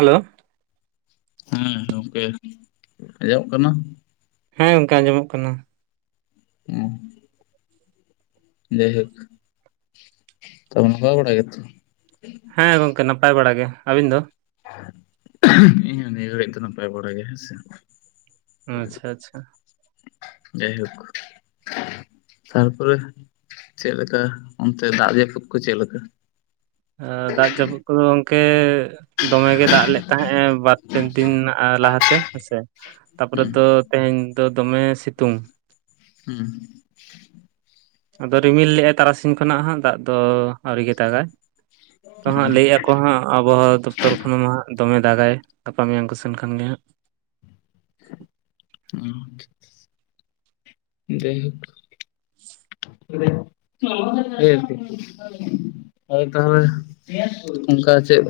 Hello. ᱦᱮᱸ ᱜᱚᱝᱠᱮ ᱟᱡᱚᱢ ᱠᱟᱱᱟ ᱾ ᱦᱮᱸ ᱜᱚᱝᱠᱮ ᱟᱸᱡᱚᱢᱚᱜ ᱠᱟᱱᱟ ᱾ ᱦᱮᱸ ᱡᱟᱭᱦᱳᱠ ᱛᱟᱞᱦᱮ ᱱᱟᱯᱟᱭ ᱠᱟᱲᱟ ᱜᱮᱛᱚ ᱦᱮᱸ ᱜᱚᱝᱠᱮ ᱱᱟᱯᱟᱭ ᱵᱟᱲᱟ ᱜᱮ ᱾ ᱟᱹᱵᱤᱱ ᱫ? ᱤᱧ ᱦᱚᱸ ᱱᱤᱭᱟᱹᱜᱷᱟᱹᱲᱤᱡ ᱫᱚ ᱱᱟᱯᱟᱭ ᱵᱟᱲᱟ ᱜᱮ ᱦᱮᱸ ᱥᱮ ᱾ ᱟᱪᱪᱷᱟ ᱟᱪᱪᱷᱟ ᱾ ᱡᱟᱭᱦᱳᱠ ᱛᱟᱨᱯᱚᱨᱮ ᱪᱮᱫ ᱞᱮᱠᱟ ᱚᱱᱛᱮ ᱫᱟᱜ ᱡᱟᱹᱯᱩᱫ ᱠᱚ ᱪᱮᱫ ᱞᱮᱠᱟ? ᱫᱟᱜ ᱡᱟᱹᱯᱩᱫ ᱠᱚᱫᱚ ᱜᱚᱝᱠᱮ ᱫᱚᱢᱮ ᱜᱮ ᱫᱟᱜ ᱞᱮᱫ ᱛᱟᱦᱮᱸᱜ ᱵᱟ ᱯᱮᱱ ᱴᱤᱱ ᱞᱟᱦᱟᱛᱮ ᱦᱮᱸᱥᱮ ᱛᱟᱯᱚᱨᱮ ᱦᱩᱸ ᱫᱚ ᱛᱮᱦᱮᱧ ᱫᱚ ᱫᱚᱢᱮ ᱥᱤᱛᱩᱝ ᱾ ᱦᱩᱸ ᱟᱫᱚ ᱨᱤᱢᱤᱞ ᱞᱮᱫᱟᱭ ᱛᱟᱨᱟᱥᱤᱧ ᱠᱷᱚᱱᱟᱜ ᱦᱟᱸᱜ ᱫᱟᱜ ᱫᱚ ᱟᱹᱣᱨᱤ ᱜᱮ ᱫᱟᱜᱟ ᱛᱚ ᱦᱟᱸᱜ ᱦᱩᱸ ᱞᱟᱹᱭᱮᱫ ᱚ ᱦᱟᱸᱜ ᱟᱵᱚᱦᱟᱣᱟ ᱫᱚᱯᱛᱚᱨ ᱠᱷᱚᱱᱢᱟ ᱦᱟᱸᱜ ᱫᱚᱢᱮ ᱫᱟᱜᱟᱭ ᱜᱟᱯᱟ ᱢᱮᱭᱟᱝ ᱠᱚ ᱥᱮᱱ ᱠᱷᱟᱱ ᱜᱮ ᱦᱟᱸᱜ ᱦᱮᱸ ᱡᱟᱭᱦᱳᱠ [inaudible] [unintelligible] ᱦᱳᱭ ᱛᱟᱦᱚᱞᱮ ᱚᱱᱠᱟ ᱪᱮᱫ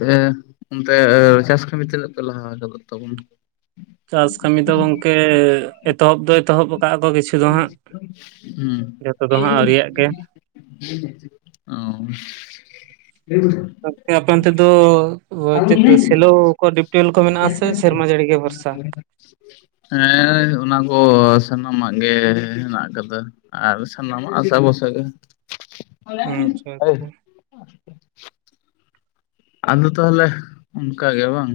ᱚᱱᱛᱮ ᱪᱟᱥ ᱠᱟᱹᱢᱤ ᱛᱤᱱᱟᱹᱜ ᱯᱮ ᱞᱟᱦᱟ ᱟᱠᱟᱫ ᱛᱟᱵᱚᱱᱟ? ᱪᱟᱥ ᱠᱟᱹᱢᱤ ᱫᱚ ᱜᱚᱝᱠᱮ ᱮᱛᱚᱦᱚᱵ ᱫᱚ ᱮᱛᱚᱦᱚᱵ ᱟᱠᱟᱫᱼᱟ ᱠᱚ ᱠᱤᱪᱷᱩᱼᱼ ᱦᱩᱸ᱾ ᱫᱚ ᱦᱟᱸᱜ ᱟᱹᱣᱨᱤᱭᱟᱜ [unintelligible] ᱜᱮ ᱚ [unintelligible] ᱼᱼ ᱜᱚᱝᱠᱮ ᱟᱯᱮ ᱚᱱᱛᱮ ᱫᱚᱼᱼ ᱪᱮᱫ ᱥᱮᱞᱳ ᱠᱚ ᱰᱤᱯᱴᱩᱣᱮᱞ ᱠᱚ ᱢᱮᱱᱟᱜᱼᱟ ᱥᱮ ᱥᱮᱨᱢᱟ ᱡᱟᱹᱲᱤ ᱜᱮ ᱵᱷᱚᱨᱥᱟᱼᱼ [unintelligible] ᱼᱼ ᱦᱮᱸ ᱚᱱᱟ ᱠᱚ ᱥᱟᱱᱟᱢᱟᱜ ᱜᱮ ᱦᱮᱱᱟᱜ ᱟᱠᱟᱫᱟ ᱾ ᱟᱨ ᱥᱟᱱᱟᱢᱟᱜ ᱟᱥᱟ ᱵᱷᱚᱨᱥᱟ ᱜᱮᱼᱼ ᱦᱩᱸ ᱟᱪᱪᱷᱟ ᱟᱪᱪᱷᱟ ᱟᱫᱚ ᱛᱟᱦᱚᱞᱮ ᱚᱱᱠᱟ ᱜᱮ ᱵᱟᱝᱼᱼ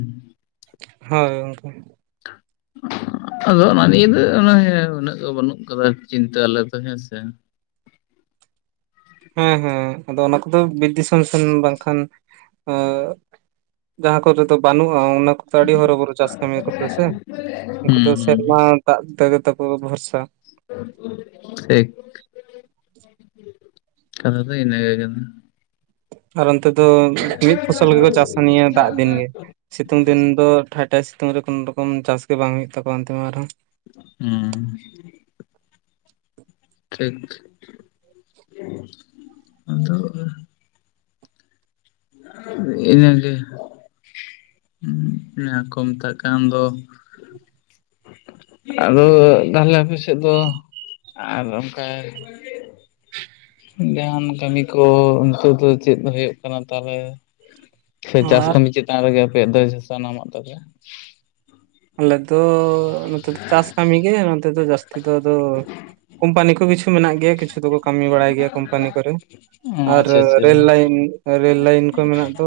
ᱦᱳᱭ ᱜᱚᱝᱠᱮ ᱾ ᱟᱫᱚ ᱚᱱᱟ ᱱᱤᱭᱮ ᱫᱚ ᱩᱱᱟᱹᱜ ᱫᱚ ᱵᱟᱹᱱᱩᱜ ᱠᱟᱫᱟ ᱪᱤᱱᱛᱟᱹ ᱟᱞᱮ ᱫᱚ ᱦᱮᱸ ᱥᱮᱼᱼ ᱦᱮᱸ ᱦᱮᱸ ᱟᱫᱚ ᱚᱱᱟ ᱠᱚᱫᱚ ᱵᱤᱨ ᱫᱤᱥᱚᱢ ᱥᱮᱱ ᱵᱟᱝᱠᱷᱟᱱᱼᱼ ᱡᱟᱦᱟᱸ ᱠᱚᱨᱮ ᱫᱚ ᱵᱟᱹᱱᱩᱜᱼᱟ ᱚᱱᱟ ᱠᱚᱼᱼ ᱛᱚ ᱟᱹᱰᱤ ᱦᱚᱨᱚ ᱵᱚᱨᱚ ᱪᱟᱥ ᱠᱟᱹᱢᱤ ᱠᱚᱫᱚ ᱦᱮᱸᱥᱮ ᱩᱱᱠᱩ ᱦᱩᱸ ᱦᱩᱸ ᱥᱮᱨᱢᱟ ᱫᱟᱜ ᱛᱮᱜᱮ ᱛᱟᱠᱚ ᱵᱷᱚᱨᱥᱟᱼᱼ ᱴᱷᱤᱠ᱾ ᱠᱟᱛᱷᱟ ᱫᱚ ᱤᱱᱟᱹ ᱜᱮ ᱠᱟᱱᱟ ᱾ ᱟᱨ ᱚᱱᱛᱮ ᱫᱚ ᱢᱤᱫ ᱯᱷᱚᱥᱚᱞ ᱜᱮ ᱠᱚ ᱪᱟᱥᱟ ᱱᱤᱭᱟᱹ ᱫᱟᱜ ᱫᱤᱱ ᱜᱮᱼᱼ ᱥᱤᱛᱩᱝ ᱫᱤᱱ ᱫᱚ ᱴᱷᱟᱭ ᱴᱷᱟᱭ ᱥᱤᱛᱩᱝ ᱨᱮ ᱠᱳᱱᱳ ᱨᱚᱠᱚᱢ ᱪᱟᱥ ᱜᱮ ᱵᱟᱝ ᱦᱩᱭᱩᱜ ᱛᱟᱠᱚᱣᱟ ᱚᱱᱛᱮ ᱢᱟ ᱟᱨᱦᱚᱸ ᱾ ᱦᱮᱸ ᱾ ᱴᱷᱤᱠ [unintelligible] ᱟᱫᱚᱼᱼ ᱤᱱᱟᱹᱜᱮᱼᱼ ᱦᱮᱸ ᱚᱱᱟ ᱠᱚ ᱢᱮᱛᱟᱜ ᱠᱟᱱ ᱫᱚᱼᱼ ᱟᱫᱚ ᱛᱟᱦᱚᱞᱮ ᱟᱯᱮ ᱥᱮᱫ ᱫᱚ ᱟᱨ ᱚᱱᱠᱟᱼᱼ ᱡᱟᱦᱟᱱ ᱠᱟᱹᱢᱤ ᱠᱚ ᱱᱤᱛᱚᱜ ᱫᱚ ᱪᱮᱫ ᱦᱩᱭᱩᱜ ᱠᱟᱱᱟ ᱛᱟᱦᱚᱞᱮᱼᱼ ᱥᱮ ᱪᱟᱥ ᱟᱨ ᱠᱟᱹᱢᱤ ᱪᱮᱛᱟᱱ ᱨᱮᱜᱮ ᱟᱯᱮᱭᱟᱜ ᱫᱚ ᱥᱟᱱᱟᱢᱟᱜ ᱛᱟᱯᱮ? ᱟᱞᱮ ᱫᱚ ᱱᱚᱛᱮ ᱫᱚ ᱪᱟᱥ ᱠᱟᱹᱢᱤ ᱜᱮ ᱱᱚᱛᱮ ᱫᱚ ᱡᱟᱹᱥᱛᱤ ᱫᱚ ᱟᱫᱚ ᱠᱚᱢᱯᱟᱱᱤ ᱠᱚ ᱠᱤᱪᱷᱩᱼᱼ ᱢᱮᱱᱟᱜ ᱜᱮᱭᱟ ᱠᱤᱪᱷᱩ ᱫᱚᱠᱚ ᱠᱟᱹᱢᱤ ᱵᱟᱲᱟᱭ ᱜᱮᱭᱟ ᱠᱳᱢᱯᱟᱱᱤ ᱠᱚᱨᱮ ᱚ ᱟᱨ ᱟᱪᱪᱷᱟ ᱨᱮᱞ ᱟᱪᱪᱷᱟ ᱞᱟᱭᱤᱱᱼᱼ ᱨᱮᱹᱞ ᱞᱟᱭᱤᱱ ᱠᱚ ᱢᱮᱱᱟᱜ ᱫᱚᱼᱼ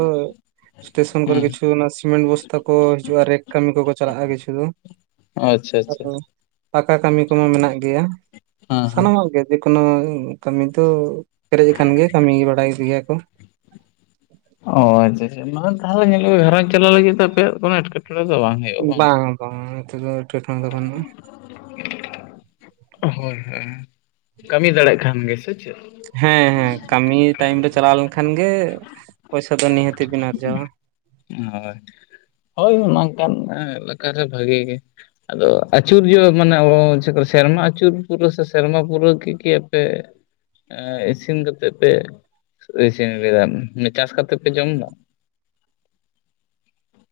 ᱥᱴᱮᱥᱚᱱ ᱠᱚᱨᱮ ᱦᱮᱸ ᱠᱤᱪᱷᱩ ᱚᱱᱟ ᱥᱤᱢᱮᱱᱴ ᱵᱚᱥᱛᱟ ᱠᱚ ᱦᱤᱡᱩᱜᱼᱟ ᱨᱮᱠ ᱠᱟᱹᱢᱤ ᱠᱚᱠᱚ ᱪᱟᱞᱟᱜᱼᱟ ᱠᱤᱪᱷᱩ ᱫᱚ᱾ ᱟᱪᱪᱷᱟ ᱟᱨ ᱟᱪᱪᱷᱟ᱾ ᱯᱟᱠᱟ ᱠᱟᱹᱢᱤ ᱠᱚᱢᱟ ᱢᱮᱱᱟᱜ ᱜᱮᱭᱟ ᱦᱮᱸ ᱥᱟᱱᱟᱢᱟᱜ ᱜᱮ᱾ ᱡᱮᱠᱳᱱᱳ ᱠᱟᱹᱢᱤ ᱫᱚ ᱯᱮᱨᱮᱡ ᱟᱠᱟᱱ ᱜᱮᱭᱟ ᱠᱟᱹᱢᱤ ᱵᱟᱲᱟᱭ ᱜᱮᱭᱟ ᱠᱚ᱾ ᱚ ᱟᱪᱪᱷᱟ ᱟᱪᱪᱷᱟ ᱱᱚᱜᱚᱭ ᱛᱟᱦᱚᱞᱮ ᱧᱮᱞᱚᱜᱼᱟ ᱜᱷᱟᱨᱚᱸᱡᱽ ᱪᱟᱞᱟᱣ ᱞᱟᱹᱜᱤᱫ ᱛᱮ ᱟᱯᱭᱟᱜ ᱠᱚᱱᱚ ᱮᱴᱠᱮᱴᱚᱸᱬᱮ ᱫᱚ ᱵᱟᱝ ᱦᱩᱭᱩᱜᱼᱟ᱾ ᱵᱟᱝ? ᱵᱟᱝᱟ ᱵᱟᱝᱟ ᱱᱚᱛᱮ ᱫᱚ ᱮᱴᱠᱮᱴᱚᱸᱬᱮ ᱫᱚ ᱵᱟᱱᱩᱜᱼᱟ᱾ ᱦᱳᱭ ᱦᱳᱭ ᱦᱳᱭ ᱠᱟᱹᱢᱤ ᱫᱟᱲᱮᱭᱟᱜ ᱠᱷᱟᱱ ᱜᱮ ᱥᱮ ᱪᱮᱫᱼᱼ ᱦᱮᱸ ᱦᱮᱸ ᱠᱟᱹᱢᱤ ᱴᱟᱭᱤᱢ ᱨᱮ ᱪᱟᱞᱟᱣ ᱞᱮᱱᱠᱷᱟᱱ ᱜᱮ ᱯᱚᱭᱥᱟ ᱫᱚ ᱱᱤᱦᱟᱹᱛ ᱵᱤᱱ ᱟᱨᱡᱟᱣᱟ ᱾ ᱦᱳᱭ ᱦᱳᱭ ᱱᱚᱝᱠᱟᱱ ᱮᱞᱟᱠᱟᱨᱮ ᱵᱷᱟᱜᱤ ᱜᱮ ᱾ ᱟᱫᱚ ᱟᱹᱪᱩᱨ ᱡᱚᱦᱚᱜ ᱢᱟᱱᱮ ᱪᱮᱫ ᱥᱮᱨᱢᱟ ᱟᱹᱪᱩᱨ ᱯᱩᱨᱟᱹ ᱥᱮ ᱥᱮᱨᱢᱟ ᱯᱩᱨᱟᱹᱣ ᱠᱤ ᱠᱮ ᱟᱯᱮᱼᱼ ᱤᱥᱤᱱ ᱠᱟᱛᱮᱫ ᱯᱮ, ᱤᱥᱤᱱ ᱤᱧ ᱞᱟᱹᱭ ᱮᱫᱟ ᱪᱟᱥ ᱠᱟᱛᱮᱜ ᱯᱮ ᱡᱚᱢ ᱮᱫᱟ?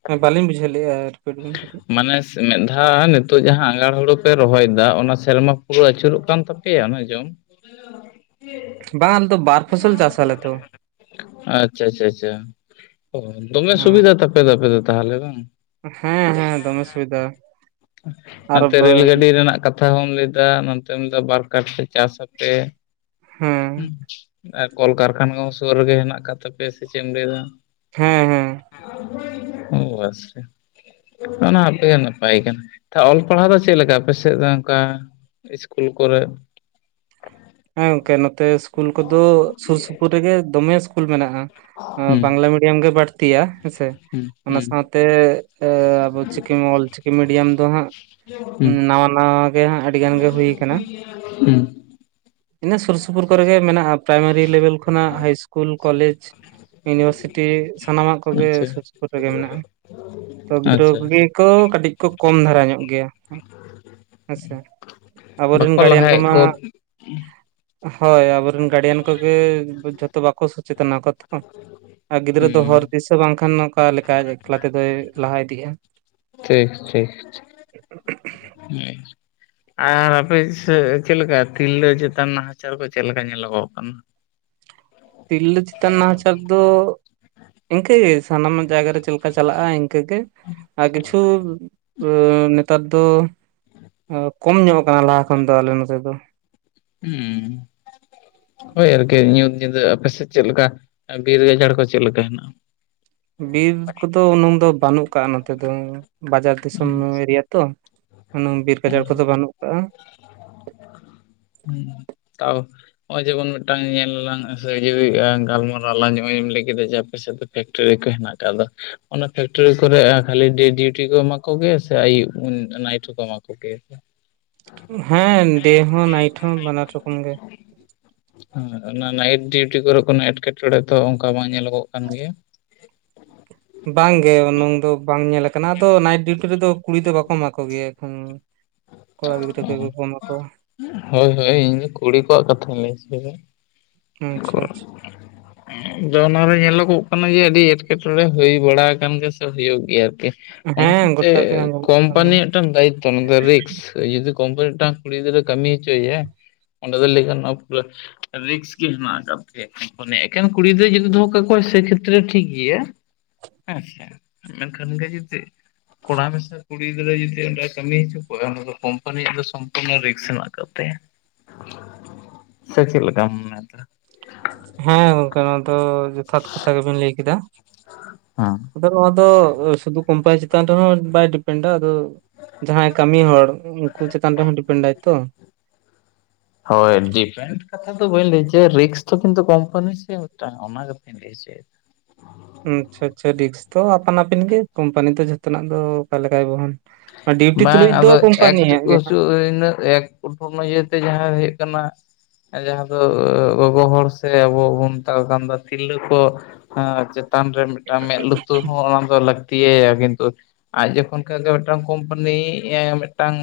ᱦᱮ ᱵᱟᱹᱞᱤᱧ ᱵᱩᱡᱷᱟᱹᱣ ᱞᱮᱫᱼᱟ ᱨᱤᱯᱤᱴ ᱵᱮᱱ ᱠᱟᱹᱴᱤᱡ? ᱢᱟᱱᱮ ᱢᱤᱫ ᱫᱷᱟᱣ ᱱᱤᱛᱚᱜ ᱡᱟᱦᱟᱸ ᱟᱸᱜᱷᱟᱬ ᱦᱩᱲᱩ ᱯᱮ ᱨᱚᱦᱚᱭᱮᱫᱟ ᱚᱱᱟ ᱥᱮᱨᱢᱟ ᱯᱩᱨᱟᱹ ᱟᱹᱪᱩᱨᱚᱜ ᱠᱟᱱ ᱛᱟᱯᱮᱭᱟ? [inaudible] ᱚᱱᱟ ᱡᱚᱢᱼᱼ ᱵᱟᱝ ᱟᱞᱮ ᱫᱚ ᱵᱟᱨ ᱯᱷᱚᱥᱚᱞ ᱪᱟᱥᱼᱼ ᱟᱪᱪᱷᱟ ᱟᱪᱪᱷᱟ ᱟᱪᱪᱷᱟ [unintelligible] ᱫᱚᱢᱮ ᱦᱮᱸ ᱥᱩᱵᱤᱫᱷᱟ ᱛᱟᱯᱮᱼᱼ ᱟᱯᱮ ᱫᱚ ᱛᱟᱦᱚᱞᱮ ᱵᱟᱝᱼᱼ ᱦᱮᱸ ᱦᱮᱸ ᱫᱚᱢᱮ ᱥᱩᱵᱤᱫᱷᱟ ᱟᱨᱼᱼ [unintelligible] ᱞᱟᱹᱭ ᱮᱫᱟ ᱱᱚᱛᱮᱢ ᱞᱟᱹᱭ ᱮᱫᱟ ᱵᱟᱨ [unintelligible] ᱪᱟᱥ ᱟᱯᱮᱼᱼ ᱦᱮᱸ ᱟᱨ ᱠᱚᱞᱠᱟᱨᱠᱷᱟᱱᱟ ᱠᱚ ᱥᱩᱨ ᱨᱮᱜᱮ ᱦᱮᱱᱟᱜ ᱟᱠᱟᱫ ᱛᱟᱯᱮᱭᱟ ᱥᱮ ᱪᱮᱫ ᱮᱢ ᱞᱟᱹᱭ ᱮᱫᱟᱼᱼ ᱦᱮᱸ ᱦᱮᱸ᱾ [unintelligible] ᱟᱪᱪᱷᱟ᱾ ᱚᱱᱟᱯᱮ ᱱᱟᱯᱟᱭ ᱠᱟᱱᱟ ᱚᱞ ᱯᱟᱲᱦᱟᱣ ᱫᱚ ᱪᱮᱫ ᱞᱮᱠᱟ ᱟᱯᱮ ᱥᱮᱫ ᱫᱚ ᱚᱱᱠᱟ? ᱤᱥᱠᱩᱞ ᱠᱚᱨᱮ ᱾ ᱦᱮᱸ ᱜᱚᱝᱠᱮ ᱱᱚᱛᱮ ᱤᱥᱠᱩᱞ ᱠᱚᱫᱚ ᱥᱩᱨ ᱥᱩᱯᱩᱨ ᱨᱮᱜᱮ ᱫᱚᱢᱮ ᱤᱥᱠᱩᱞ ᱢᱮᱱᱟᱜᱼᱟ ᱦᱩᱸ ᱵᱟᱝᱼ ᱢᱤᱰᱤᱭᱟᱢ ᱜᱮ ᱵᱟᱹᱲᱛᱤᱭᱟ᱾ ᱦᱮᱸ ᱥᱮ ᱦᱩᱸ ᱚᱱᱟ ᱦᱩᱸ ᱥᱟᱶᱛᱮ ᱟᱵᱚ ᱪᱤᱠᱤ ᱚᱞ ᱪᱤᱠᱤ ᱢᱤᱰᱤᱭᱟᱢ ᱫᱚ ᱦᱟᱸᱜ ᱼᱼ ᱦᱩᱸ ᱱᱟᱣᱟ ᱱᱟᱣᱟ ᱜᱮ ᱟᱹᱰᱤ ᱜᱟᱱ ᱜᱮ ᱦᱩᱭ ᱟᱠᱟᱱᱟ ᱾ ᱦᱩᱸ ᱾ ᱤᱱᱟᱹ ᱥᱩᱨ ᱥᱩᱯᱩᱨ ᱠᱚᱨᱮ ᱜᱮ ᱢᱮᱱᱟᱜᱼᱟ ᱯᱨᱟᱭᱢᱟᱨᱤ ᱞᱮᱵᱮᱞ ᱠᱷᱚᱱᱟᱜ ᱦᱟᱭ ᱤᱥᱠᱩᱞ ᱠᱚᱞᱮᱡᱽ᱾ ᱤᱭᱩᱱᱤᱵᱷᱟᱨᱥᱤᱴᱤ ᱥᱟᱱᱟᱢᱟᱜ ᱠᱚᱜᱮ ᱟᱪᱪᱷᱟ ᱥᱩᱨ ᱥᱩᱯᱩᱨ ᱨᱮᱜᱮ ᱢᱮᱱᱟᱜᱼᱟ᱾ ᱛᱚ ᱜᱤᱫᱽᱨᱟᱹ ᱟᱪᱪᱷᱟ ᱠᱚᱜᱮ ᱠᱚ ᱠᱟᱹᱴᱤᱡ ᱠᱚ ᱠᱚᱢ ᱫᱷᱟᱨᱟ ᱧᱚᱜ ᱜᱮᱭᱟ᱾ ᱟᱪᱪᱷᱟ ᱟᱵᱚᱨᱮᱱ ᱵᱟᱠᱚ ᱜᱟᱨᱰᱤᱭᱟᱱ ᱞᱟᱦᱟᱭᱮᱫ ᱠᱚᱢᱟᱼᱼ ᱠᱚ ᱦᱳᱭ ᱟᱵᱚᱨᱮᱱ ᱜᱟᱨᱰᱤᱭᱟᱱ ᱠᱚᱜᱮ ᱡᱷᱚᱛᱚ ᱵᱟᱠᱚ ᱥᱚᱪᱮᱛᱱᱟ ᱠᱚ ᱛᱚ᱾ ᱟᱨ ᱜᱤᱫᱽᱨᱟᱹ ᱫᱚ ᱦᱩᱸ ᱦᱚᱨ ᱫᱤᱥᱟᱹ ᱵᱟᱝᱠᱷᱟᱱ ᱚᱠᱟ ᱞᱮᱠᱟ ᱮᱠᱞᱟ ᱛᱮᱫᱚᱭ ᱞᱟᱦᱟ ᱤᱫᱤᱜᱼᱟ᱾ ᱴᱷᱤᱠ ᱴᱷᱤᱠ ᱦᱩᱸᱼᱼ ᱟᱨ ᱟᱯᱮ ᱥᱮᱫ ᱪᱮᱫ ᱞᱮᱠᱟ ᱛᱤᱨᱞᱟᱹ ᱪᱮᱛᱟᱱ ᱱᱟᱦᱟᱪᱟᱨ ᱠᱚ ᱪᱮᱫ ᱞᱮᱠᱟ ᱧᱮᱞᱚᱜᱚᱜ ᱠᱟᱱᱟ? ᱛᱤᱨᱞᱟᱹ ᱪᱮᱛᱟᱱ ᱱᱟᱦᱟᱪᱟᱨ ᱫᱚᱼᱼ ᱤᱱᱠᱟᱹᱜᱮ ᱥᱟᱱᱟᱢ ᱡᱟᱭᱜᱟ ᱨᱮ ᱪᱮᱫ ᱞᱮᱠᱟ ᱪᱟᱞᱟᱜᱼᱟ ᱤᱱᱠᱟᱹᱜᱮ ᱟᱨ ᱠᱤᱪᱷᱩ ᱼᱼ ᱱᱮᱛᱟᱨ ᱫᱚ ᱠᱚᱢ ᱧᱚᱜ ᱠᱟᱱᱟ ᱞᱟᱦᱟ ᱠᱷᱚᱱ ᱫᱚ ᱟᱞᱮ ᱱᱚᱛᱮ ᱫᱚ᱾ ᱦᱩᱸᱻ ᱦᱳᱭ ᱟᱨᱠᱤ ᱧᱩᱛ ᱧᱤᱫᱟᱹ ᱟᱯᱮ ᱥᱮᱫ ᱪᱮᱫ ᱞᱮᱠᱟ ᱵᱤᱨ ᱜᱟᱡᱟᱲ ᱠᱚ ᱪᱮᱫ ᱞᱮᱠᱟ ᱦᱮᱱᱟᱜᱼᱟ? ᱵᱤᱨ ᱠᱚᱫᱚ ᱩᱱᱟᱹᱝ ᱫᱚ ᱵᱟᱹᱱᱩᱜ ᱟᱠᱟᱜᱼᱟ ᱱᱚᱛᱮ ᱫᱚ᱾ ᱵᱟᱡᱟᱨ ᱫᱤᱥᱚᱢ ᱮᱨᱤᱭᱟ ᱛᱚ ᱩᱱᱟᱹᱝ ᱵᱤᱨ ᱜᱟᱡᱟᱲ ᱠᱚᱫᱚ ᱵᱟᱹᱱᱩᱜ ᱟᱠᱟᱜᱼᱟ ᱾ ᱦᱩᱸ ᱛᱟᱣᱼᱼ ᱱᱚᱜᱼᱚᱭ ᱡᱮᱢᱚᱱ ᱢᱤᱫᱴᱟᱝ ᱧᱮᱞ ᱟᱞᱟᱝ ᱥᱮ ᱡᱩᱫᱤ ᱜᱟᱞᱢᱟᱨᱟᱣ ᱟᱞᱟᱝᱼ ᱱᱚᱜᱼᱚᱭ ᱮᱢ ᱞᱟᱹᱭ ᱠᱮᱫ ᱫᱚ ᱡᱮ ᱟᱯᱮ ᱥᱮᱫᱼᱼ ᱯᱷᱮᱠᱴᱚᱨᱤ ᱠᱚ ᱦᱮᱱᱟᱜ ᱟᱠᱟᱫ ᱫᱚ, ᱚᱱᱟ ᱯᱷᱮᱠᱴᱚᱨᱤ ᱠᱚᱨᱮ ᱠᱷᱟᱞᱹᱤ ᱰᱤᱭᱩᱴᱤ ᱠᱚ ᱮᱢᱟ ᱠᱚ ᱜᱮ ᱥᱮ ᱟᱭᱩᱵ ᱱᱟᱭᱤᱴ ᱦᱚᱠᱚ ᱮᱴᱟᱜ ᱠᱚᱜᱮᱭᱟ? ᱦᱮᱸ ᱰᱮ ᱦᱚᱸ ᱱᱟᱭᱤᱴ ᱦᱚᱸ ᱵᱟᱱᱟᱨ ᱨᱚᱠᱚᱢ ᱜᱮ ᱾ ᱦᱮ ᱚᱱᱟ ᱱᱟᱭᱤᱴ ᱰᱤᱭᱩᱴᱤ ᱠᱚᱨᱮ ᱠᱚᱱᱚ ᱮᱴᱠᱮᱴᱚᱬᱮ ᱛᱚ ᱚᱱᱠᱟ ᱵᱟᱝ ᱧᱮᱞᱚᱜᱚᱜ ᱠᱟᱱ ᱜᱮᱭᱟ ᱾ ᱵᱟᱝ ᱜᱮ ᱩᱱᱟᱝ ᱫᱚ ᱵᱟᱝ ᱧᱮᱞ ᱟᱠᱟᱱᱟ ᱟᱫᱚ ᱱᱟᱭᱤᱴ ᱰᱤᱭᱩᱴᱤ ᱨᱮᱫᱚ ᱠᱩᱲᱤ ᱫᱚ ᱵᱟᱠᱚ ᱮᱢᱟ ᱠᱚᱜᱮᱭᱟ ᱮᱠᱷᱚᱱ ᱾ ᱚ ᱦᱳᱭ ᱦᱳᱭ ᱤᱧ ᱫᱚ ᱠᱩᱲᱤ ᱠᱚᱣᱟᱜ ᱠᱟᱛᱷᱟᱧ ᱞᱟᱹᱭ ᱦᱚᱪᱚᱭ ᱫᱟ ᱾ ᱟᱪᱪᱷᱟ ᱟᱪᱪᱷᱟ ᱾ [inaudible] ᱟᱫᱚ ᱚᱱᱟᱨᱮ ᱧᱮᱞᱚᱜᱚᱜ ᱠᱟᱱᱟ ᱡᱮ ᱟᱹᱰᱤ ᱮᱴᱠᱮᱴᱚᱬᱮ ᱦᱩᱭ ᱵᱟᱲᱟ ᱟᱠᱟᱱ ᱜᱮᱭᱟ ᱥᱮ ᱦᱩᱭᱩᱜ ᱜᱮᱭᱟ ᱟᱨᱠᱤᱼᱼ ᱚᱱᱟ ᱦᱮᱸ ᱠᱷᱟᱹᱛᱤᱨ ᱛᱮ ᱜᱚᱴᱟ ᱜᱮ ᱟᱸᱡᱚᱢᱚᱜ ᱠᱟᱱᱟ ᱠᱳᱢᱯᱟᱱᱤ ᱢᱤᱫᱴᱟᱝ ᱫᱟᱭᱤᱛᱛᱚ ᱢᱮᱱ ᱫᱚ ᱨᱤᱠᱥ ᱾ ᱡᱤᱫᱤ ᱠᱚᱢᱯᱟᱱᱤ ᱢᱤᱫᱴᱟᱝ ᱠᱩᱲᱤ ᱜᱤᱫᱽᱨᱟᱹ ᱠᱟᱹᱢᱤ ᱦᱚᱪᱚ ᱮᱭᱟᱭ ᱚᱸᱰᱮ ᱫᱚ ᱞᱟᱹᱭ ᱜᱟᱱᱚᱜ-ᱟ ᱯᱩᱨᱟ. ᱨᱤᱠᱥ ᱼᱼ ᱜᱮ ᱦᱮᱱᱟᱜ ᱟᱠᱟᱫ ᱜᱮᱭᱟ ᱠᱚᱢᱯᱟᱱᱤᱭᱟᱜ, ᱮᱠᱷᱮᱱ ᱠᱩᱲᱤ ᱜᱤᱫᱟᱹᱨ ᱡᱩᱫᱤ ᱫᱚᱦᱚ ᱠᱟᱠᱚᱣᱟ ᱥᱮ ᱠᱷᱮᱛᱨᱮ ᱴᱷᱤᱠ ᱜᱮᱭᱟ᱾ ᱦᱮᱸ ᱥᱮ ᱢᱮᱱ ᱠᱷᱟᱱ ᱜᱚᱢᱠᱮ ᱡᱩᱫᱤ ᱠᱚᱲᱟ ᱢᱮᱥᱟ ᱠᱩᱲᱤ ᱼᱼ ᱠᱩᱲᱤ ᱜᱤᱫᱽᱨᱟᱹ ᱡᱩᱫᱤ ᱚᱸᱰᱮ ᱠᱟᱹᱢᱤ ᱦᱚᱪᱚ ᱠᱚᱣᱟ ᱚᱱᱟ ᱫᱚ ᱠᱳᱢᱯᱟᱱᱤᱭᱟᱜ ᱫᱚ ᱥᱚᱢᱯᱩᱨᱱᱚ ᱨᱤᱠᱥ ᱦᱮᱱᱟᱜ ᱟᱠᱟᱫ ᱛᱟᱭᱟ ᱾ ᱥᱮ ᱪᱮᱫ ᱞᱮᱠᱟᱢ ᱢᱚᱱᱮᱭᱮᱫᱟ? ᱦᱚᱸ ᱜᱚᱝᱠᱮ ᱱᱚᱣᱟ ᱫᱚ ᱡᱚᱛᱷᱟᱛ ᱠᱟᱛᱷᱟ ᱜᱮ ᱵᱤᱱ ᱞᱟᱹᱭ ᱠᱮᱫᱟ ᱾ [unintelligible] ᱟᱫᱚ ᱱᱚᱣᱟ ᱫᱚ ᱥᱩᱫᱷᱩ ᱠᱳᱢᱯᱟᱱᱤ ᱪᱮᱛᱟᱱ ᱨᱮᱦᱚᱸ ᱵᱟᱭ ᱰᱤᱯᱮᱱᱰᱼᱟ ᱟᱫᱚ ᱼᱼ ᱡᱟᱦᱟᱸᱭ ᱠᱟᱹᱢᱤ ᱦᱚᱲ ᱩᱱᱠᱩ ᱪᱮᱛᱟᱱ ᱨᱮᱦᱚᱸ ᱰᱤᱯᱮᱱᱰᱼᱟᱭ ᱛᱚ᱾ ᱦᱳᱭ ᱰᱤᱯᱮᱱᱰ ᱠᱟᱛᱷᱟ ᱫᱚ ᱵᱟᱹᱧ ᱞᱟᱹᱭ ᱦᱚᱪᱚᱭᱟ, ᱨᱤᱠᱥ ᱫᱚ ᱠᱤᱱᱛᱩ ᱠᱳᱢᱯᱟᱱᱤ ᱥᱮ ᱢᱤᱫᱴᱟᱝ ᱚᱱᱟ ᱠᱟᱛᱷᱟᱧ ᱞᱟᱹᱭ ᱦᱚᱪᱚᱭᱼᱼ [inaudible] ᱟᱪᱪᱷᱟ ᱟᱪᱪᱷᱟ ᱨᱤᱠᱥ ᱛᱚ ᱟᱯᱟᱱ ᱟᱹᱯᱤᱱ ᱜᱮ ᱠᱳᱢᱯᱟᱱᱤ ᱫᱚ ᱡᱷᱚᱛᱚ ᱱᱟᱜ ᱫᱚ ᱚᱠᱟ ᱞᱮᱠᱟᱭ ᱵᱚᱦᱚᱱᱼᱼ ᱵᱟᱝ ᱟᱫᱚ ᱜᱮ [unintelligible] [unintelligible] ᱤᱭᱟᱹᱛᱮ ᱡᱟᱦᱟᱸ ᱦᱩᱭᱩᱜ ᱠᱟᱱᱟᱼᱼ ᱡᱟᱦᱟᱸ ᱫᱚ ᱜᱚᱜᱚ ᱦᱚᱲ ᱥᱮ ᱟᱵᱚ ᱵᱚᱱ ᱢᱮᱛᱟ ᱠᱚ ᱠᱟᱱ ᱫᱚ ᱛᱤᱨᱞᱟᱹ ᱠᱚᱼᱼ ᱦᱚᱸ ᱪᱮᱛᱟᱱ ᱨᱮ ᱢᱤᱫᱴᱟᱝ ᱢᱮᱫ ᱞᱩᱛᱩᱨ ᱦᱚᱸ ᱚᱱᱟ ᱫᱚ ᱞᱟᱹᱠᱛᱤ ᱟᱭᱟ ᱠᱤᱱᱛᱩ ᱟᱡ ᱡᱚᱠᱷᱚᱱ ᱠᱷᱚᱡ ᱜᱮᱼᱼ ᱡᱤᱫᱴᱟᱝ ᱠᱳᱢᱯᱟᱱᱤ [unintelligible] ᱢᱤᱫ ᱴᱟᱝ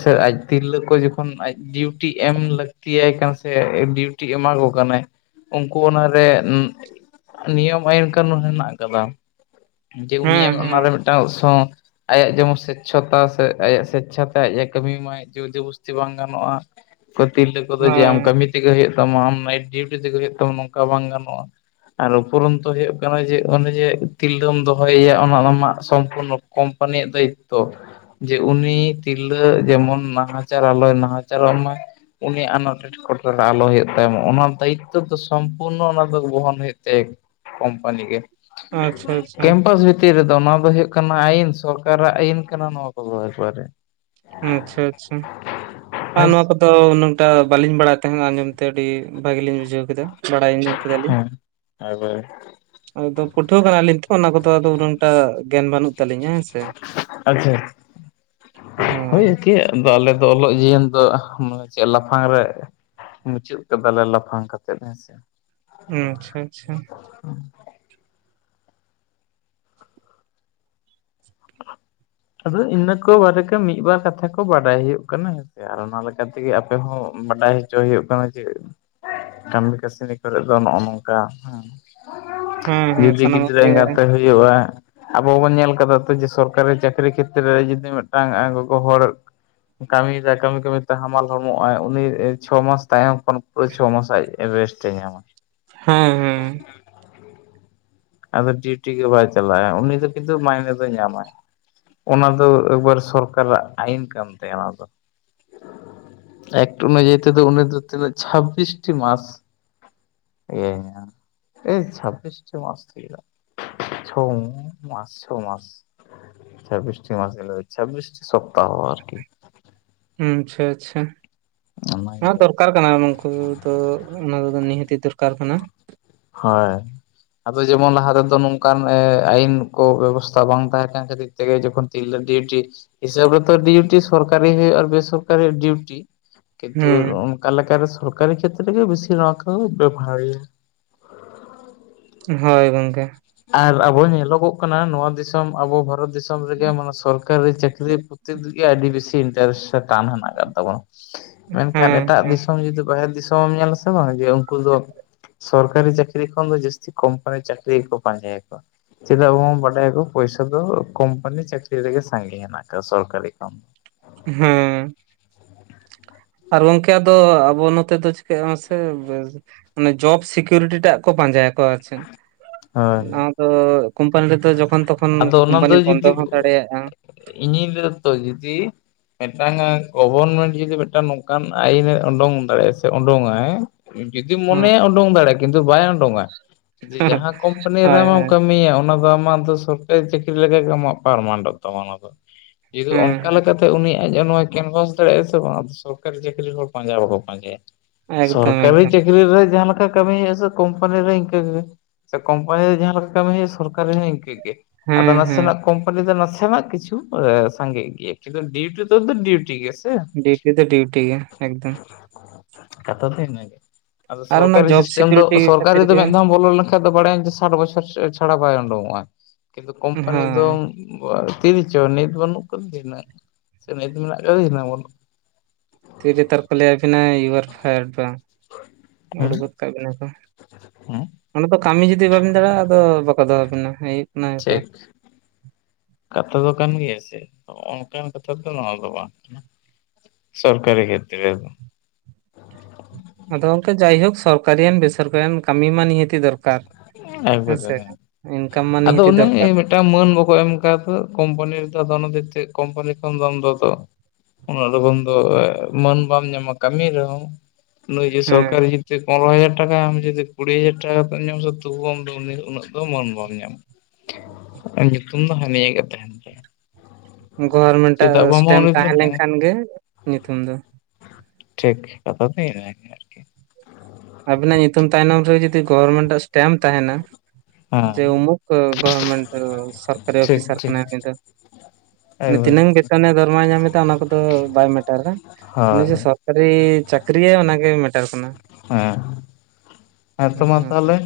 ᱥᱮ ᱟᱡ ᱛᱤᱨᱞᱟᱹ ᱠᱚ ᱡᱚᱠᱷᱚᱱ ᱟᱡ [unintelligible] [unintelligible] ᱮᱢ ᱞᱟᱹᱠᱛᱤ ᱟᱭ ᱠᱟᱱᱟ ᱥᱮ ᱰᱤᱭᱩᱴᱤ ᱮᱢᱟ ᱠᱚ ᱠᱟᱱᱟᱭ ᱩᱱᱠᱩ ᱚᱱᱟᱨᱮ ᱱᱤᱭᱚᱢ ᱟᱭᱤᱱ ᱠᱟᱹᱱᱩᱱ ᱦᱮᱱᱟᱜ ᱠᱟᱫᱟ ᱡᱮ ᱩᱱᱤ ᱦᱟᱸᱜ ᱦᱮᱸ ᱦᱮᱸ ᱚᱱᱟᱨᱮ ᱢᱤᱫ ᱴᱟᱝ ᱥᱚᱝ ᱟᱭᱟᱜ ᱡᱮᱢᱚᱱ ᱥᱮᱪᱷᱚᱛᱟ ᱥᱮ ᱟᱭᱟᱜ ᱥᱮᱪᱪᱷᱟᱛᱮ ᱟᱡ ᱮ ᱠᱟᱹᱢᱤ ᱢᱟᱭ ᱡᱳᱨ ᱡᱵᱚᱥᱛᱤ ᱵᱟᱝ ᱜᱟᱱᱚᱜᱼᱟ [unintelligible] ᱛᱮᱠᱚᱫᱚ ᱡᱮ ᱟᱢ ᱦᱳᱭ ᱠᱟᱹᱢᱤ ᱛᱮᱜᱮ ᱦᱩᱭᱩᱜ ᱛᱟᱢᱟ ᱟᱢ ᱱᱟᱭᱤᱴ ᱰᱤᱩᱴᱤ ᱛᱮᱜᱮ ᱦᱩᱭᱩᱜ ᱛᱟᱢᱟ ᱱᱚᱝᱠᱟ ᱵᱟᱝ ᱜᱟᱱᱚᱜᱼᱟ ᱟᱨ ᱩᱯᱩᱨᱚᱱ ᱛᱚ ᱦᱩᱭᱩᱜ ᱠᱟᱱᱟ ᱡᱮ ᱚᱱᱮ ᱡᱮ ᱛᱤᱨᱞᱟᱹᱢ ᱫᱚᱦᱚᱭ ᱭᱟ ᱚᱱᱟ ᱟᱢᱟᱜ ᱥᱚᱢᱯᱩᱨᱱᱚ ᱠᱚᱢ ᱠᱚᱢᱯᱟᱱᱤ ᱭᱟᱜ ᱫᱟᱭᱤᱛᱛᱚ ᱡᱮ ᱩᱱᱤ ᱛᱤᱨᱞᱟᱹ ᱡᱮᱢᱚᱱ ᱱᱟᱦᱟᱪᱟᱨ ᱟᱞᱚᱭ ᱱᱟᱦᱟᱪᱟ ᱨᱚᱜ ᱢᱟ ᱩᱱᱤ ᱟᱱᱟᱴ [unintelligible] [unintelligible] ᱟᱞᱚ ᱦᱩᱭᱩᱜ ᱛᱟᱭ ᱚᱱᱟ ᱫᱟᱭᱤᱛᱛᱚ ᱫᱚ ᱥᱚᱢᱯᱩᱨᱱᱚ ᱚᱱᱟ ᱫᱚ ᱵᱚᱦᱚᱱ ᱦᱩᱭᱩᱜ ᱛᱟᱭᱟ ᱠᱚᱢᱯᱟᱱᱤ ᱜᱮ ᱟᱪᱪᱷᱟ ᱟᱪᱪᱷᱟ ᱠᱮᱢᱯᱟᱥ ᱵᱷᱤᱛᱤᱨ ᱨᱮᱫᱚ ᱚᱱᱟ ᱫᱚ ᱦᱩᱭᱩᱜ ᱠᱟᱱᱟ ᱟᱭᱤᱱ ᱥᱚᱨᱠᱟᱨ ᱟᱜ ᱟᱭᱤᱱ ᱠᱟᱱᱟ ᱱᱚᱣᱟ ᱠᱚᱫᱚ ᱮᱠᱵᱟᱨᱮ [unintelligible] ᱟᱨ ᱦᱳᱭ ᱱᱚᱣᱟ ᱥᱮ ᱠᱚᱫᱚ ᱩᱱᱟᱝᱴᱟᱜ ᱵᱟᱹᱞᱤᱧ ᱵᱟᱲᱟᱭ ᱛᱟᱦᱮᱸᱱᱟ ᱟᱸᱡᱚᱢ ᱛᱮ ᱟᱹᱰᱤ ᱵᱷᱟᱹᱜᱤ ᱞᱤᱧ ᱵᱩᱡᱷᱟᱹᱣ ᱠᱮᱫᱟ ᱵᱟᱲᱟᱭ ᱧᱚᱢᱮᱱᱟ ᱠᱮᱫᱟᱞᱤᱧ [unintelligible] ᱟᱫᱚ ᱯᱟᱹᱴᱷᱩᱣᱟᱹ ᱠᱟᱱᱟᱞᱤᱧ ᱛᱚ ᱚᱱᱟ ᱠᱚᱫᱚ ᱟᱫᱚ ᱩᱱᱟᱹᱜ ᱴᱟ ᱜᱮᱭᱟᱱ ᱵᱟᱹᱱᱩᱜ ᱛᱟᱹᱞᱤᱧᱟ ᱦᱮᱸ ᱥᱮ ᱟᱪᱪᱷᱟ ᱦᱳᱭ [unintelligible] ᱟᱞᱮ ᱫᱚ ᱚᱞᱚᱜ ᱡᱤᱭᱚᱱ ᱫᱚ [unintelligible] ᱞᱟᱯᱷᱟᱝ ᱨᱮ ᱢᱩᱪᱟᱹᱫ ᱠᱟᱫᱟᱞᱮ ᱞᱟᱯᱷᱟᱝ ᱠᱟᱛᱮᱫ ᱦᱮᱸᱥᱮ ᱦᱩᱸ ᱟᱪᱪᱷᱟ ᱟᱪᱪᱷᱟ [inaudible] ᱟᱫᱚ ᱤᱱᱟᱹ ᱠᱚ ᱵᱟᱨᱮ ᱛᱮ ᱢᱤᱫ ᱵᱟᱨ ᱠᱟᱛᱷᱟ ᱠᱚ ᱵᱟᱰᱟᱭ ᱦᱳᱭᱳᱜ ᱠᱟᱱᱟ ᱟᱨ ᱚᱱᱟ ᱞᱮᱠᱟ ᱛᱮᱜᱮ ᱟᱯᱮ ᱦᱚᱸ ᱵᱟᱰᱟᱭ ᱦᱚᱪᱚ ᱦᱩᱭᱩᱜ ᱠᱟᱱᱟ ᱡᱮ ᱠᱟᱹᱢᱤ ᱠᱟᱹᱥᱱᱤ ᱠᱚᱨᱮᱫ ᱫᱚ ᱱᱚᱜᱼᱚ ᱱᱚᱝᱠᱟ ᱦᱩᱸ ᱦᱮᱸ ᱦᱮᱸ ᱡᱩᱫᱤ ᱥᱟᱱᱟᱢᱟᱜ ᱜᱤᱫᱨᱟᱹ ᱜᱮ ᱮᱸᱜᱟᱛᱮ ᱦᱩᱭ ᱦᱳᱭᱳᱟ ᱟᱵᱚ ᱵᱚᱱ ᱧᱮᱞ ᱠᱟᱫᱟ ᱥᱮ ᱡᱮ ᱥᱚᱨᱠᱟᱨᱤ ᱪᱟᱹᱠᱨᱤ ᱪᱟᱹᱠᱨᱤ ᱠᱷᱮᱛᱨᱮ ᱨᱮ ᱡᱩᱫᱤ ᱢᱤᱫᱴᱟᱝ ᱜᱚᱜᱚ ᱦᱚᱲ ᱠᱟᱹᱢᱤᱮᱫᱟᱭ ᱠᱟᱹᱢᱤ ᱠᱟᱹᱢᱤ ᱛᱮ ᱦᱟᱢᱟᱞ ᱦᱚᱲᱢᱚᱜᱼ ᱟᱭ ᱩᱱᱤ ᱪᱷᱚ ᱢᱟᱥ ᱛᱟᱭᱚᱢ ᱠᱷᱚᱱ ᱪᱷᱚ ᱢᱟᱥ ᱟᱭᱡ ᱨᱮᱥᱴ ᱮ ᱧᱟᱢᱟ ᱦᱮᱸ ᱦᱮᱸ [inaudible] ᱟᱫᱚ ᱰᱤᱩᱴᱤ ᱜᱮ ᱵᱟᱭ ᱪᱟᱞᱟᱜᱼᱟ ᱩᱱᱤ ᱫᱚ ᱠᱤᱱᱛᱩ ᱢᱟᱭᱱᱮ ᱫᱚᱭ ᱧᱟᱢᱟᱭ ᱚᱱᱟ ᱫᱚ ᱮᱠᱵᱟᱨ ᱥᱚᱨᱠᱟᱨᱟᱜ ᱟᱭᱤᱱ ᱠᱟᱱ ᱛᱟᱭᱟ ᱚᱱᱟ ᱫᱚ ᱮᱠᱴᱩ ᱢᱟᱹᱡᱟᱹᱭ ᱛᱮ ᱫᱚ ᱩᱱᱤ ᱫᱚ ᱛᱤᱱᱟᱹᱜ ᱪᱷᱟᱵᱰᱤᱥ ᱴᱤ ᱢᱟᱥ [unintelligible] ᱪᱷᱟᱵᱵᱤᱥᱴᱤ ᱢᱟᱥ ᱪᱷᱚ ᱢᱟ ᱪᱷᱚ ᱢᱟᱥ ᱪᱷᱟᱵᱵᱤᱥᱴᱤ [unintelligible] ᱪᱷᱟᱵᱵᱤᱥᱴᱤ ᱥᱯᱛᱟᱦᱚ ᱟᱨᱠᱤ ᱦᱩᱸ ᱟᱪᱪᱷᱟ ᱟᱪᱪᱷᱟ ᱦᱮ ᱚᱱᱟᱜᱮ ᱫᱚᱨᱠᱟᱨ ᱠᱟᱱᱟ ᱩᱱᱠᱩ ᱫᱚ ᱚᱱᱟ ᱠᱚᱫᱚ ᱱᱤᱦᱟᱹᱛ ᱫᱚᱨᱠᱟᱨ ᱠᱟᱱᱟ ᱦᱳᱭ ᱟᱫᱚ ᱡᱮᱢᱚᱱ ᱞᱟᱦᱟ ᱨᱮᱫᱚ ᱱᱚᱝᱠᱟᱱ ᱟᱭᱤᱱ ᱠᱚ ᱵᱮᱵᱚᱥᱛᱟ ᱵᱟᱝ ᱛᱟᱦᱮᱸ ᱠᱟᱱ ᱠᱷᱟᱹᱛᱤᱨ ᱛᱮᱜᱮ ᱡᱠᱷᱚᱱ ᱛᱤᱨᱞᱟᱹ ᱰᱤᱩᱴᱤ ᱦᱤᱥᱟᱹᱵ ᱨᱮ ᱛᱚ ᱰᱤᱩᱴᱤ ᱥᱚᱨᱠᱟᱨᱤ ᱦᱳᱦᱳᱜ ᱟᱨ ᱵᱮᱥᱚᱨᱠᱟᱨᱤ ᱰᱤᱩᱴᱤ ᱠᱤᱱᱛᱩ ᱦᱩᱸ ᱚᱱᱠᱟ ᱞᱮᱠᱟᱨᱮ ᱥᱚᱨᱠᱟᱨᱤ ᱠᱷᱮᱛᱨᱮ ᱨᱮ ᱜᱮ ᱵᱮᱥᱤ ᱱᱚᱣᱟᱠᱚ ᱵᱮᱵᱷᱟᱨᱮᱭᱟ ᱦᱳᱭ ᱜᱚᱝᱠᱮ ᱟᱨ ᱟᱵᱚ ᱧᱮᱞᱚᱜᱚᱜ ᱠᱟᱱᱟ ᱱᱚᱣᱟ ᱫᱤᱥᱚᱢ ᱟᱵᱚ ᱵᱷᱟᱨᱚᱛ ᱫᱤᱥᱚᱢ ᱨᱮᱜᱮ ᱢᱟᱱᱮ ᱥᱚᱨᱠᱟᱨᱤ ᱪᱟᱹᱠᱨᱤ ᱯᱚᱛᱤ ᱨᱮᱜᱮ ᱟᱹᱰᱤ ᱵᱮᱥᱤ ᱤᱱᱴᱟᱨᱮᱥᱴ ᱴᱟᱱ ᱦᱮᱱᱟᱜ ᱟᱠᱟᱫ ᱛᱟᱵᱚᱱᱟ ᱢᱮᱱᱠᱷᱟᱱ ᱦᱮᱸ ᱮᱴᱟᱜ ᱦᱮᱸ ᱫᱤᱥᱚᱢ ᱡᱩᱫᱤ ᱵᱟᱦᱮᱨ ᱫᱤᱥᱚᱢᱮ ᱮᱢ ᱧᱮᱞᱟ ᱥᱮ ᱵᱟᱝ ᱡᱮ ᱩᱱᱠᱩ ᱫᱚ ᱥᱚᱨᱠᱟᱨᱤ ᱪᱟᱹᱠᱨᱤ ᱠᱷᱚᱱ ᱫᱚ ᱡᱟᱹᱥᱛᱤ ᱠᱚᱢᱯᱟᱱᱤ ᱪᱟᱹᱠᱨᱤ ᱜᱮᱠᱚ ᱯᱟᱸᱡᱟᱭᱟᱠᱚ ᱪᱮᱫᱟᱜ ᱟᱵᱚᱱ ᱵᱟᱰᱟᱭᱟᱠᱚ ᱯᱚᱭᱥᱟ ᱫᱚ ᱠᱳᱢᱯᱟᱱᱤ ᱪᱟᱹᱠᱨᱤ ᱨᱮᱜᱮ ᱥᱟᱸᱜᱮ ᱦᱮᱱᱟᱜ ᱟᱠᱟᱫᱟ ᱥᱚᱨᱠᱟᱨᱤ ᱠᱷᱚᱱ ᱦᱮᱸ ᱟᱨ ᱜᱚᱝᱠᱮ ᱟ ᱫᱚ ᱟᱵᱚ ᱱᱚᱛᱮ ᱫᱚ ᱪᱤᱠᱟᱹᱜ ᱢᱟᱥᱮ ᱢᱟᱱᱮ ᱡᱚᱵ ᱥᱤᱠᱤᱭᱩᱨᱤᱴᱤ ᱴᱟᱜ ᱠᱚ ᱯᱟᱸᱡᱟᱭᱟ ᱠᱚ ᱟ ᱦᱳᱭ ᱫᱚ ᱠᱳᱢᱯᱟᱱᱤ ᱨᱮ ᱛᱚ ᱡ ᱡᱚᱠᱷᱚᱱ ᱛᱚᱠᱷᱚᱱ ᱠᱚᱢᱯᱟᱱᱤ ᱵᱚᱱᱫᱚ ᱦᱚᱸ ᱫᱟᱲᱮᱭᱟᱜᱼᱟ ᱤᱧ ᱞᱤᱧ ᱞᱮ ᱫᱟᱛᱚ ᱡᱩᱫᱤ [unintelligible] ᱢᱤᱫᱴᱟᱝ ᱜᱚᱵᱚᱨᱢᱮᱱᱴ ᱡᱩᱫᱤ ᱢᱤᱫᱴᱟᱝ ᱱᱚᱝᱠᱟᱱ ᱟᱭᱤᱱ ᱮ ᱩᱰᱩᱝ ᱫᱟᱲᱮᱭᱟᱜᱼᱟ ᱥᱮ ᱩᱰᱩᱝ ᱟᱭ ᱡᱩᱫᱤ ᱦᱮᱸ ᱢᱚᱱᱮᱭᱟ ᱩᱰᱩᱝ ᱫᱟᱲᱮᱭᱟᱜᱼᱟ ᱠᱤᱱᱛᱩ ᱵᱟᱭ ᱩᱰᱚᱝᱼᱟ ᱡᱮ ᱡᱟᱦᱟᱸ ᱠᱚᱢᱯᱟᱱᱤ ᱨᱮ ᱦᱳᱭ ᱦᱳᱭ ᱟᱢᱮᱢ ᱦᱮᱸ ᱠᱟᱹᱢᱤᱭᱟ ᱚᱱᱟ ᱫᱚ ᱟᱢᱟᱜ ᱫᱚ ᱥᱚᱨᱠᱟᱨᱤ ᱪᱟᱹᱠᱨᱤ ᱞᱮᱠᱟᱜᱮ ᱟᱢᱟᱜ ᱯᱟᱨᱢᱟᱱᱴᱚᱜ ᱛᱟᱢᱟ ᱚᱱᱟ ᱫᱚ ᱡᱩᱫᱛᱩ ᱚᱱᱠᱟ ᱦᱮᱸ ᱞᱮᱠᱟᱛᱮ ᱩᱱᱤᱭᱟᱜ [unintelligible] ᱟ ᱱᱚᱣᱟ ᱠᱮᱱᱵᱷᱟᱥ ᱫᱟᱲᱮᱭᱟᱜᱼᱟ ᱥᱮ ᱵᱟᱝ ᱥᱚᱨᱠᱟᱨᱤ ᱪᱟᱹᱠᱨᱤ ᱦᱚᱲ ᱯᱟᱸᱡᱟ ᱵᱟᱠᱚ ᱯᱟᱸᱡᱟᱭᱟ ᱮᱠᱫᱚᱢ ᱥᱚᱨᱠᱟᱨᱤ ᱮᱠᱫᱚᱢ ᱪᱟᱹᱠᱨᱤ ᱨᱮ ᱡᱟᱦᱟᱸ ᱞᱮᱠᱟ ᱠᱟᱹᱢᱤ ᱦᱳᱭᱳᱟ ᱥᱮ ᱠᱚᱢᱯᱟᱱᱤ ᱨᱮ ᱤᱱᱠᱟᱹᱜ ᱜᱮ ᱥᱮ ᱠᱢᱯᱟᱱᱤ ᱨᱮ ᱡᱟᱦᱟᱸ ᱞᱮᱠᱟ ᱠᱟᱹᱢᱤ ᱦᱳᱭᱜᱼᱟ ᱥᱚᱨᱠᱟᱨᱤ ᱦᱚᱸ ᱤᱱᱠᱟᱹᱜᱮᱭᱟ ᱟᱫᱚ ᱦᱮᱸ ᱦᱮᱸ ᱱᱟᱥᱮᱱᱟᱜ ᱠᱳᱢᱯᱟᱱᱤ ᱫᱚ ᱱᱟᱥᱮᱱᱟᱜ ᱠᱤᱪᱷᱩ ᱥᱟᱜᱮ ᱜᱮᱤᱭᱟᱹᱠ ᱰᱤᱩᱴᱤ ᱛ ᱫᱚ ᱰᱤᱩᱴᱤ ᱜᱮ ᱥᱮ ᱰᱤᱩᱴᱤ ᱫᱚ ᱰᱤᱩᱴᱤ ᱜᱮ ᱮᱠᱫᱚᱢ ᱠᱟᱛᱷᱟ ᱫᱚ ᱤᱱᱟᱹᱜᱮ ᱟᱫᱚ ᱟᱨ ᱚᱱᱟ ᱥᱚᱨᱠᱟᱨᱤ ᱡᱚᱵ ᱥᱤᱥᱴᱮᱢ ᱫᱚ ᱥᱤᱠᱤᱭᱩᱨᱤᱴᱤ ᱥᱚᱨᱠᱟᱨᱤ ᱠᱷᱟᱹᱛᱤᱨ ᱫᱚ ᱜᱮ ᱢᱤᱫ ᱫᱷᱟᱣ ᱵᱚᱞᱚ ᱞᱮᱱᱠᱷᱟᱱ ᱮᱷᱟ ᱫᱚ ᱵᱟᱲᱟᱭᱟᱢ ᱡᱮ ᱥᱟᱴ ᱵᱚᱪᱷᱚᱨ ᱪᱷᱟᱲᱟ ᱵᱟᱭ ᱩᱰᱩᱠᱚᱜᱼᱟ ᱠᱤᱱᱛᱩ ᱠᱳᱢᱯᱟᱱᱤ ᱫᱚ ᱦᱳᱭ ᱛᱤᱱ ᱪᱚ ᱱᱤᱛ ᱵᱟᱹᱱᱩᱜ ᱟᱠᱟᱫ ᱦᱩᱱᱟᱹᱝ ᱥᱮ ᱱᱤᱛ ᱢᱮᱱᱟᱜ ᱟᱠᱟᱫᱤ ᱦᱱᱟᱹᱝ ᱵᱟᱹᱱᱩᱜ ᱛᱤᱨ ᱱᱮᱛᱟᱨ ᱠᱚ ᱞᱟᱹᱭᱟᱵᱤᱱᱟ ᱤᱭᱩᱟᱨ ᱯᱷᱟᱭᱟᱨ ᱵᱟᱝ ᱦᱮᱸ ᱩᱰᱩ ᱜᱚᱫ ᱠᱟᱜ ᱵᱤᱱᱟ ᱠᱚ ᱦᱮᱸ ᱚᱱᱟ ᱫᱚ ᱠᱟᱹᱢᱤ ᱡᱩᱫᱤ ᱵᱟᱵᱤᱱ ᱫᱟᱲᱮᱭᱟᱜᱼᱟ ᱟᱫᱚ ᱵᱟᱠᱚ ᱫᱚᱦᱚᱵᱤᱱᱟ ᱴᱷᱤᱠ ᱠᱟᱛᱷᱟ ᱫᱚ ᱠᱟᱱ ᱜᱮᱭᱟ ᱥᱮ ᱚᱱᱠᱟᱱ ᱠᱟᱛᱷᱟᱮᱫ ᱱᱚᱣᱟ ᱫᱚ ᱵᱟᱝ ᱠᱟᱱᱟ ᱥᱚᱨᱠᱟᱨᱤ ᱠᱷᱮᱛᱨᱮ ᱨᱮᱫᱚ ᱟᱫᱚ ᱜᱚᱝᱠᱮ ᱡᱟᱭᱦᱳᱠ ᱥᱚᱨᱠᱟᱨᱤᱭᱟᱱ ᱵᱮᱥᱚᱨᱠᱟᱨᱤᱭᱟᱱ ᱠᱟᱹᱢᱤ ᱢᱟ ᱱᱤᱦᱟᱹᱛᱤ ᱫᱚᱨᱠᱟᱨ ᱦᱮᱸ ᱥᱮ ᱤᱱᱠᱟᱢ ᱢᱟ ᱱᱤᱦᱟᱹᱛᱤ ᱫᱚᱨᱠᱟᱨ ᱮᱴᱟᱜ ᱢᱟᱹᱱ ᱵᱟᱠᱚ ᱮᱢ ᱟᱠᱟ ᱫᱚ ᱠᱳᱢᱯᱟᱱᱤ ᱨᱮᱫᱚ ᱫᱚᱱᱫ ᱛᱮ ᱠᱳᱢᱯᱟᱱᱤ ᱠᱷᱚᱱ ᱫᱚᱱ ᱫᱚᱛᱚ ᱩᱱᱟᱹᱜ ᱞᱚᱜᱚᱱ ᱫᱚ ᱢᱟᱹᱱ ᱵᱟᱢ ᱧᱟᱢᱟ ᱠᱟᱹᱢᱤ ᱨᱮᱦᱚᱸᱢ ᱱᱚᱩᱭ ᱡ ᱦᱮᱸ ᱥᱚᱨᱟᱨᱤ ᱡᱛᱮ ᱯᱚᱱᱨ ᱦᱟᱡᱟᱨ ᱴᱟᱠᱟ ᱟᱢ ᱡᱛᱮ ᱠᱩᱲᱤ ᱦᱟᱡᱟᱨ ᱴᱠᱟ ᱧᱟᱢ ᱢ ᱫᱚ ᱩᱱᱤ [unintelligible] ᱩᱱᱟᱹᱜ ᱫᱚ ᱢᱚᱱ ᱵᱟᱢ ᱧᱟᱢᱟ ᱟᱨ ᱧᱩᱛᱩᱢ ᱫᱚ ᱦᱟᱹᱱᱤᱭ ᱜᱮ ᱛᱟᱦᱮᱱᱟ ᱜᱚᱵᱷᱚᱨᱢᱮᱱᱴᱟᱜ ᱵᱟᱝᱢᱟ ᱥᱴᱮᱢ ᱩᱱᱤ ᱫᱚ ᱛᱟᱦᱮᱸ ᱦᱮᱸ ᱞᱮᱱᱠᱷᱟᱱ ᱜᱮ ᱧᱩᱛᱩᱢ ᱫᱚ ᱴᱷᱤᱠ ᱠᱟᱛᱷᱟ ᱫᱚ ᱤᱱᱟᱹᱜᱮ ᱟᱨᱠᱤ ᱟᱵᱤᱱᱟᱜ ᱧᱩᱛᱩᱢ ᱛᱟᱭᱱᱚᱢ ᱨᱮ ᱡᱩᱫᱤ ᱜᱚᱵᱷᱚᱨᱢᱮᱱᱴ ᱟᱜ ᱥᱴᱮᱢ ᱛᱟᱦᱮᱱᱟ ᱡᱮ ᱦᱮᱸ ᱩᱢᱩᱠ ᱜᱚᱢᱮᱱᱴ ᱥᱚᱨᱠᱟᱨᱤ ᱴᱷᱤᱠ ᱚᱯᱷᱤᱥᱟᱨ ᱴᱷᱤᱠ ᱠᱟᱱᱟᱭ ᱩᱱᱤ ᱫᱚ ᱮᱠᱵᱟᱨᱮ ᱛᱤᱱᱟᱹᱝ ᱵᱮᱛᱚᱱᱮ ᱫᱚᱨᱢᱟᱭ ᱧᱟᱢ ᱮᱟ ᱚᱱᱟ ᱠᱚᱫᱚ ᱵᱟᱭ ᱢᱮᱴᱟᱨᱟ ᱩᱱᱤ ᱦᱳᱭ ᱡᱮ ᱥᱨ ᱠᱷᱟᱹᱨᱤ ᱪᱟᱹᱠᱨᱤᱭᱟᱭ ᱚᱱᱟᱜᱮ ᱢᱮᱴᱟᱨ ᱠᱟᱱᱟ ᱦᱮᱸ ᱦᱮᱸᱛᱚ ᱢᱟ ᱦᱮᱸ ᱛᱟᱦᱚᱞᱮ